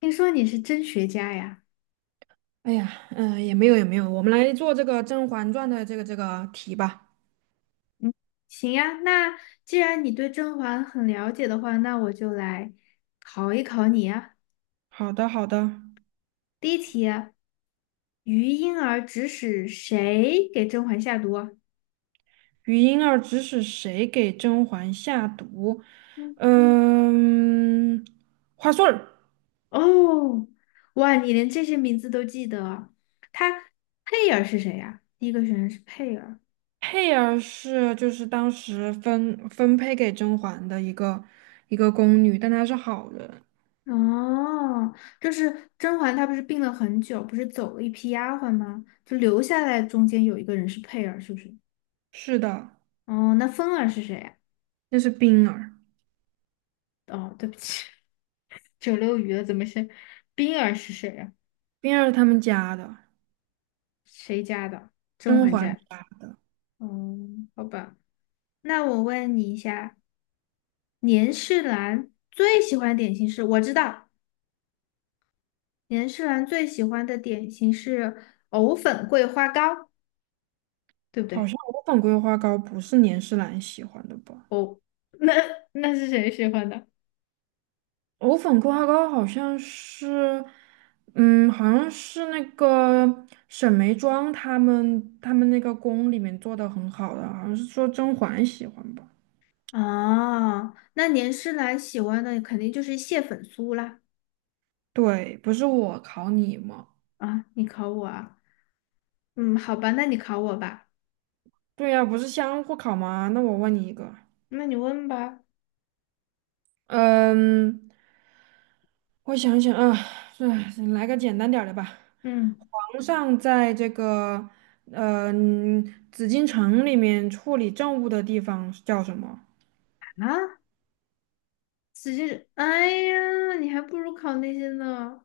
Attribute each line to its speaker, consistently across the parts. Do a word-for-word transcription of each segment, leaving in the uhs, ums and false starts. Speaker 1: 听说你是真学家呀？
Speaker 2: 哎呀，嗯、也没有也没有，我们来做这个《甄嬛传》的这个这个题吧。
Speaker 1: 嗯，行呀，那既然你对甄嬛很了解的话，那我就来考一考你呀。
Speaker 2: 好的好的，
Speaker 1: 第一题啊，于莺儿指使谁给甄嬛下毒啊
Speaker 2: 余莺儿指使谁给甄嬛下毒？
Speaker 1: 嗯，
Speaker 2: 嗯，花穗儿，
Speaker 1: 哦，哇，你连这些名字都记得啊？她佩儿是谁呀？第一个选项是佩儿。
Speaker 2: 佩儿是就是当时分分配给甄嬛的一个一个宫女，但她是好人。
Speaker 1: 哦，就是甄嬛，她不是病了很久，不是走了一批丫鬟吗？就留下来中间有一个人是佩儿，是不是？
Speaker 2: 是的，
Speaker 1: 哦，那芬儿是谁呀？
Speaker 2: 那是冰儿，
Speaker 1: 哦，对不起，九溜鱼的怎么是冰儿是谁呀、
Speaker 2: 冰儿是他们家的，
Speaker 1: 谁家的？甄
Speaker 2: 甄
Speaker 1: 嬛
Speaker 2: 嬛
Speaker 1: 家。
Speaker 2: 家的。
Speaker 1: 嗯，好吧。那我问你一下，年世兰最喜欢点心是？我知道，年世兰最喜欢的点心是藕粉桂花糕，对不
Speaker 2: 好
Speaker 1: 对？
Speaker 2: 像我粉桂花糕不是年世兰喜欢的吧？
Speaker 1: 哦，那那是谁喜欢的？
Speaker 2: 藕粉桂花糕好像是，嗯，好像是那个沈眉庄他们他们那个宫里面做的很好的，好像是说甄嬛喜欢吧？
Speaker 1: 哦，那年世兰喜欢的肯定就是蟹粉酥啦。
Speaker 2: 对，不是我考你吗？
Speaker 1: 啊，你考我啊？嗯，好吧，那你考我吧，
Speaker 2: 对呀、不是相互考吗？那我问你一个，
Speaker 1: 那你问吧。
Speaker 2: 嗯，我想想啊，哎，来个简单点儿的吧。
Speaker 1: 嗯
Speaker 2: 皇上在这个呃紫禁城里面处理政务的地方是叫什么？
Speaker 1: 啊，只是哎呀，你还不如考那些呢。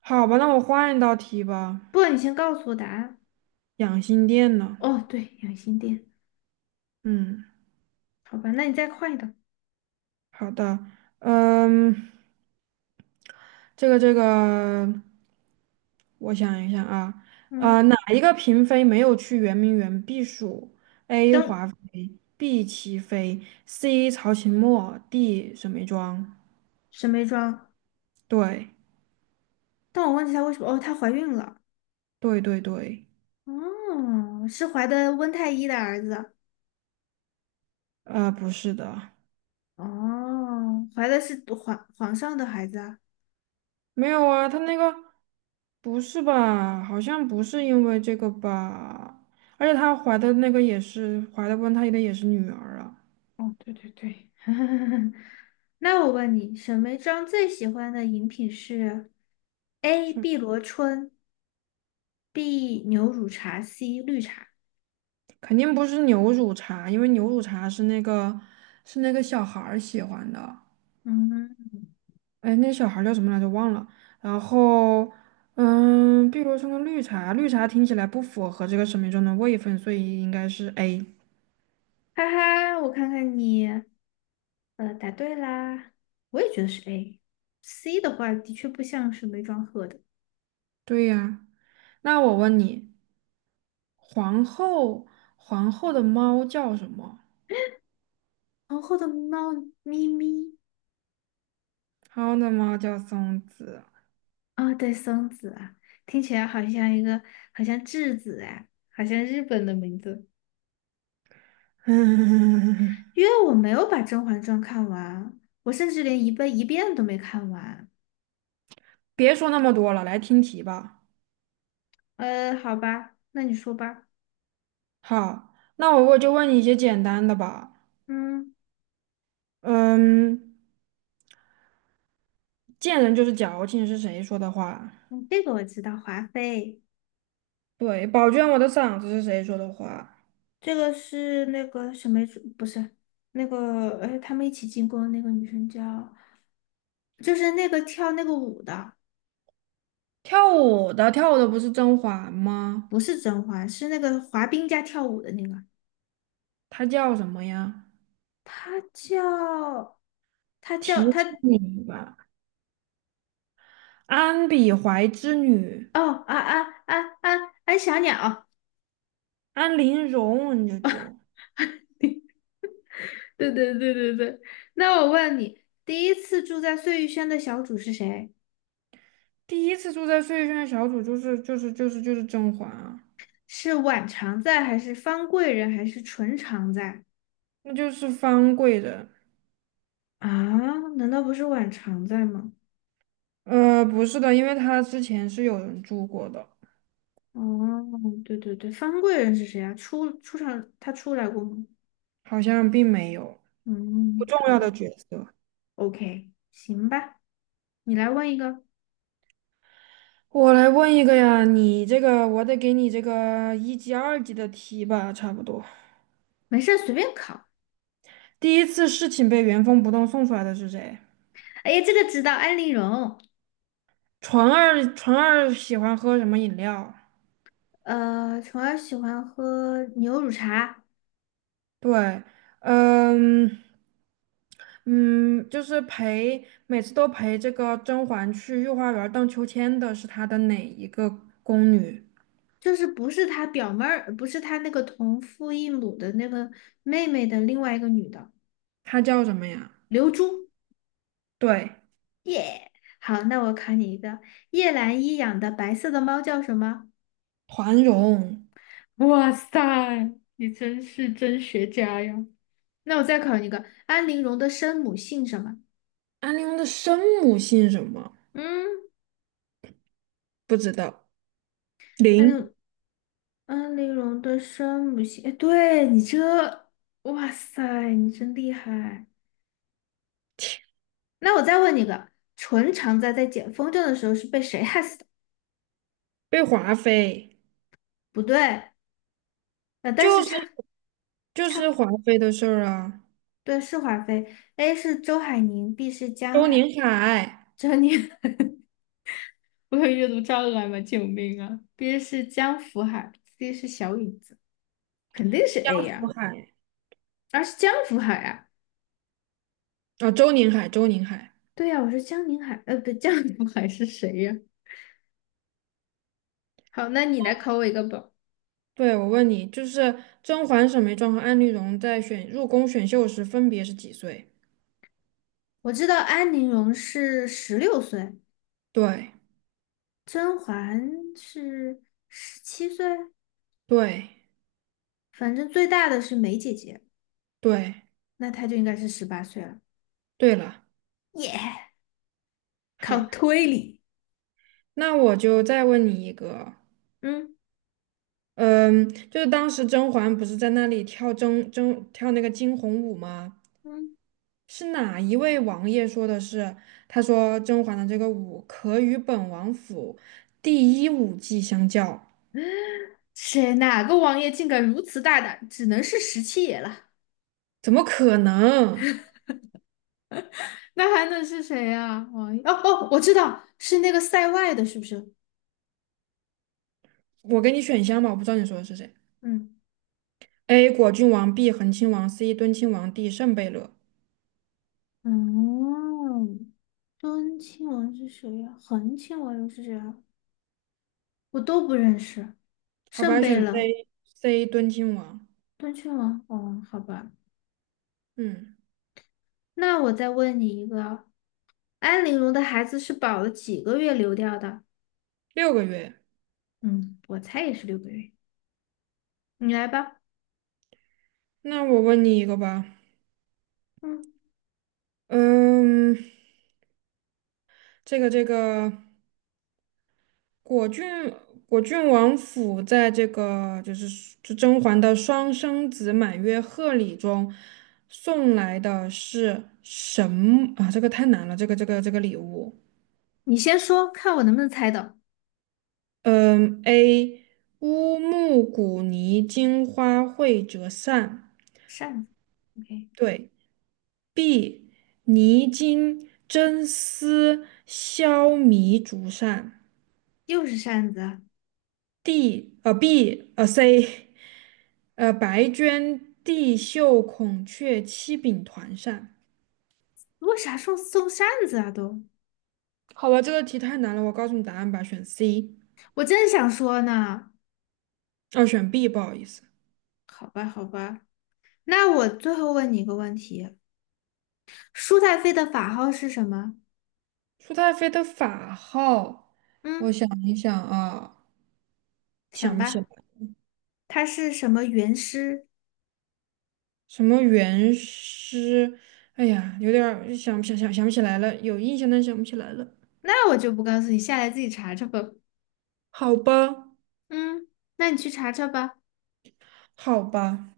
Speaker 2: 好吧，那我换一道题吧。
Speaker 1: 不，你先告诉我答案。
Speaker 2: 养心殿呢？
Speaker 1: 哦，对，养心殿。
Speaker 2: 嗯，
Speaker 1: 好吧，那你再快一点。
Speaker 2: 好的，嗯，这个这个，我想一想啊，
Speaker 1: 嗯，
Speaker 2: 呃，哪一个嫔妃没有去圆明园避暑？A.
Speaker 1: 蒸
Speaker 2: 华妃，B. 祺妃，C. 曹琴墨，D. 沈眉庄。
Speaker 1: 沈眉庄，
Speaker 2: 对，
Speaker 1: 但我忘记她为什么。哦，她怀孕了。
Speaker 2: 对对对，
Speaker 1: 哦，是怀的温太医的儿子。
Speaker 2: 呃，不是的，
Speaker 1: 哦，怀的是皇皇上的孩子啊。
Speaker 2: 没有啊，他那个。不是吧？好像不是因为这个吧？而且她怀的那个也是怀的温她的也是女儿啊，
Speaker 1: 哦，对对对。那我问你，沈眉庄最喜欢的饮品是 A.
Speaker 2: 是
Speaker 1: 碧螺春 B 牛乳茶，C 绿茶。
Speaker 2: 肯定不是牛乳茶，因为牛乳茶是那个是那个小孩儿喜欢的，
Speaker 1: 嗯，
Speaker 2: 哎，那小孩儿叫什么来着？忘了。然后，嗯，碧螺春的绿茶，绿茶听起来不符合这个生命中的位分，所以应该是 A。
Speaker 1: 哈哈，我看看你，呃，答对啦。我也觉得是 A。C 的话，的确不像是梅庄鹤的。
Speaker 2: 对呀，那我问你，皇后皇后的猫叫什么？
Speaker 1: 皇后的猫咪咪
Speaker 2: 皇后的猫叫松子。
Speaker 1: 啊，对，松子啊，听起来好像一个，好像质子哎，好像日本的名字。
Speaker 2: 嗯，
Speaker 1: 因为我没有把《甄嬛传》看完，我甚至连一遍一遍都没看完。
Speaker 2: 别说那么多了，来听题吧。
Speaker 1: 呃，好吧，那你说吧。
Speaker 2: 好，那我我就问你一些简单的吧。
Speaker 1: 嗯，
Speaker 2: 嗯，贱人就是矫情是谁说的话？
Speaker 1: 嗯，这个我知道，华妃。
Speaker 2: 对，宝娟我的嗓子是谁说的话？
Speaker 1: 这个是那个什么主，不是那个，哎，他们一起进宫的那个女生叫，就是那个跳那个舞的，
Speaker 2: 跳舞的跳舞的不是甄嬛吗？
Speaker 1: 不是甄嬛，是那个滑冰加跳舞的那个，
Speaker 2: 她叫什么呀？
Speaker 1: 她叫，她叫
Speaker 2: 提
Speaker 1: 她，
Speaker 2: 示你吧，安比怀之女，
Speaker 1: 哦啊啊啊啊啊，安小鸟，
Speaker 2: 安陵容，你这就
Speaker 1: 对对对对对。那我问你，第一次住在碎玉轩的小主是谁？
Speaker 2: 第一次住在碎轩的小组就是就是就是就是甄嬛啊，
Speaker 1: 是婉常在，还是方贵人，还是纯常在？
Speaker 2: 那就是方贵人。
Speaker 1: 啊，难道不是婉常在吗？
Speaker 2: 呃，不是的，因为他之前是有人住过的，
Speaker 1: 哦，对对对，方贵人是谁啊？出出场他出来过吗？
Speaker 2: 好像并没有不
Speaker 1: 嗯，
Speaker 2: 重
Speaker 1: 好
Speaker 2: 要
Speaker 1: 吧
Speaker 2: 的角色。
Speaker 1: ，OK，行吧，你来问一个，
Speaker 2: 我来问一个呀，你这个我得给你这个一级、二级的题吧，差不多。
Speaker 1: 没事儿随便考。
Speaker 2: 第一次事情被原封不动送出来的是谁？
Speaker 1: 哎呀，这个知道，安陵容。
Speaker 2: 纯二，纯二喜欢喝什么饮料？
Speaker 1: 呃，虫儿喜欢喝牛乳茶，
Speaker 2: 对，嗯嗯，就是陪每次都陪这个甄嬛去御花园荡秋千的是她的哪一个宫女？
Speaker 1: 就是不是她表妹儿，不是她那个同父异母的那个妹妹的另外一个女的，
Speaker 2: 她叫什么呀？
Speaker 1: 刘珠。
Speaker 2: 对。
Speaker 1: 好，那我考你一个，叶澜依养的白色的猫叫什么？
Speaker 2: 团荣，
Speaker 1: 哇塞，你真是真学家呀！那我再考你一个，安陵容的生母姓什么？
Speaker 2: 安陵容的生母姓什么？
Speaker 1: 嗯，
Speaker 2: 不知道。
Speaker 1: 安
Speaker 2: 林
Speaker 1: 陵安陵容的生母姓，哎，对你这，哇塞，你真厉害。那我再问你个，淳常在在捡风筝的时候是被谁害死的？
Speaker 2: 被华妃，
Speaker 1: 不对，呃，但
Speaker 2: 就
Speaker 1: 是
Speaker 2: 是
Speaker 1: 差
Speaker 2: 就
Speaker 1: 差不
Speaker 2: 是
Speaker 1: 多
Speaker 2: 华妃的事儿啊。
Speaker 1: 对是华妃，A 是周海宁，B 是江
Speaker 2: 周
Speaker 1: 海
Speaker 2: 宁海，
Speaker 1: 珍妮。我有阅读障碍吗？救命啊！B 是江福海，C 是小椅子，肯定是 A
Speaker 2: 周
Speaker 1: 呀、
Speaker 2: 海
Speaker 1: 啊，而是江福海啊。
Speaker 2: 啊，周宁海，周宁海。
Speaker 1: 对呀、啊我说江宁海，呃，不，江福海是谁呀、啊好，那你来考我一个吧。
Speaker 2: 对，我问你，就是甄嬛、沈眉庄和安陵容在选入宫选秀时分别是几岁？
Speaker 1: 我知道安陵容是十六岁，
Speaker 2: 对，
Speaker 1: 甄嬛是十七岁，
Speaker 2: 对，
Speaker 1: 反正最大的是梅姐姐，
Speaker 2: 对，
Speaker 1: 那她就应该是十八岁了。
Speaker 2: 对了。
Speaker 1: 耶、yeah 靠
Speaker 2: 好，
Speaker 1: 推理，
Speaker 2: 那我就再问你一个，
Speaker 1: 嗯
Speaker 2: 嗯，就是当时甄嬛不是在那里跳甄甄跳那个惊鸿舞吗？
Speaker 1: 嗯，
Speaker 2: 是哪一位王爷说的是？他说甄嬛的这个舞可与本王府第一舞技相较，
Speaker 1: 谁哪个王爷竟敢如此大胆，只能是十七爷了。
Speaker 2: 怎么可能？
Speaker 1: 那还能是谁呀、王一哦哦，我知道是那个塞外的，是不是？
Speaker 2: 我给你选项吧，我不知道你说的是谁。
Speaker 1: 嗯，
Speaker 2: A. 果郡王，B. 恒亲王，C. 敦亲王，D. 圣贝勒。
Speaker 1: 哦，敦亲王是谁呀、恒亲王又是谁啊？我都不认识。
Speaker 2: 好
Speaker 1: 圣
Speaker 2: 吧，
Speaker 1: 贝
Speaker 2: 选
Speaker 1: 勒、
Speaker 2: C，C 敦亲王。
Speaker 1: 敦亲王，哦，好吧。
Speaker 2: 嗯，
Speaker 1: 那我再问你一个，安陵容的孩子是保了几个月流掉的？
Speaker 2: 六个月。
Speaker 1: 嗯，我猜也是六个月。你来吧，
Speaker 2: 那我问你一个吧，
Speaker 1: 嗯，
Speaker 2: 嗯，这个这个。果郡果郡王府在这个就是就甄嬛的双生子满月贺礼中送来的是什么啊？这个太难了，这个这个这个礼物。
Speaker 1: 你先说，看我能不能猜到。
Speaker 2: 嗯，A 乌木古泥金花卉折扇，
Speaker 1: 扇子，OK，
Speaker 2: 对；B 泥金真丝绡迷竹扇
Speaker 1: 又是扇子啊！
Speaker 2: ；D 呃 B 呃 C 呃，白绢地绣、孔雀、七柄团扇。
Speaker 1: 为啥送送扇子啊都？
Speaker 2: 好吧，这个题太难了，我告诉你答案吧，选 C,
Speaker 1: 我正想说呢，
Speaker 2: 哦，选 B,不好意思。
Speaker 1: 好吧，好吧，那我最后问你一个问题：舒太妃的法号是什么？
Speaker 2: 舒太妃的法号，
Speaker 1: 嗯，
Speaker 2: 我想一想啊，
Speaker 1: 想
Speaker 2: 想不起来，
Speaker 1: 吧，她是什么元师？
Speaker 2: 什么元师？哎呀，有点儿想不想想想不起来了，有印象但想不起来了。
Speaker 1: 那我就不告诉你，下来自己查查吧。
Speaker 2: 好吧，
Speaker 1: 嗯，那你去查查吧。
Speaker 2: 好吧。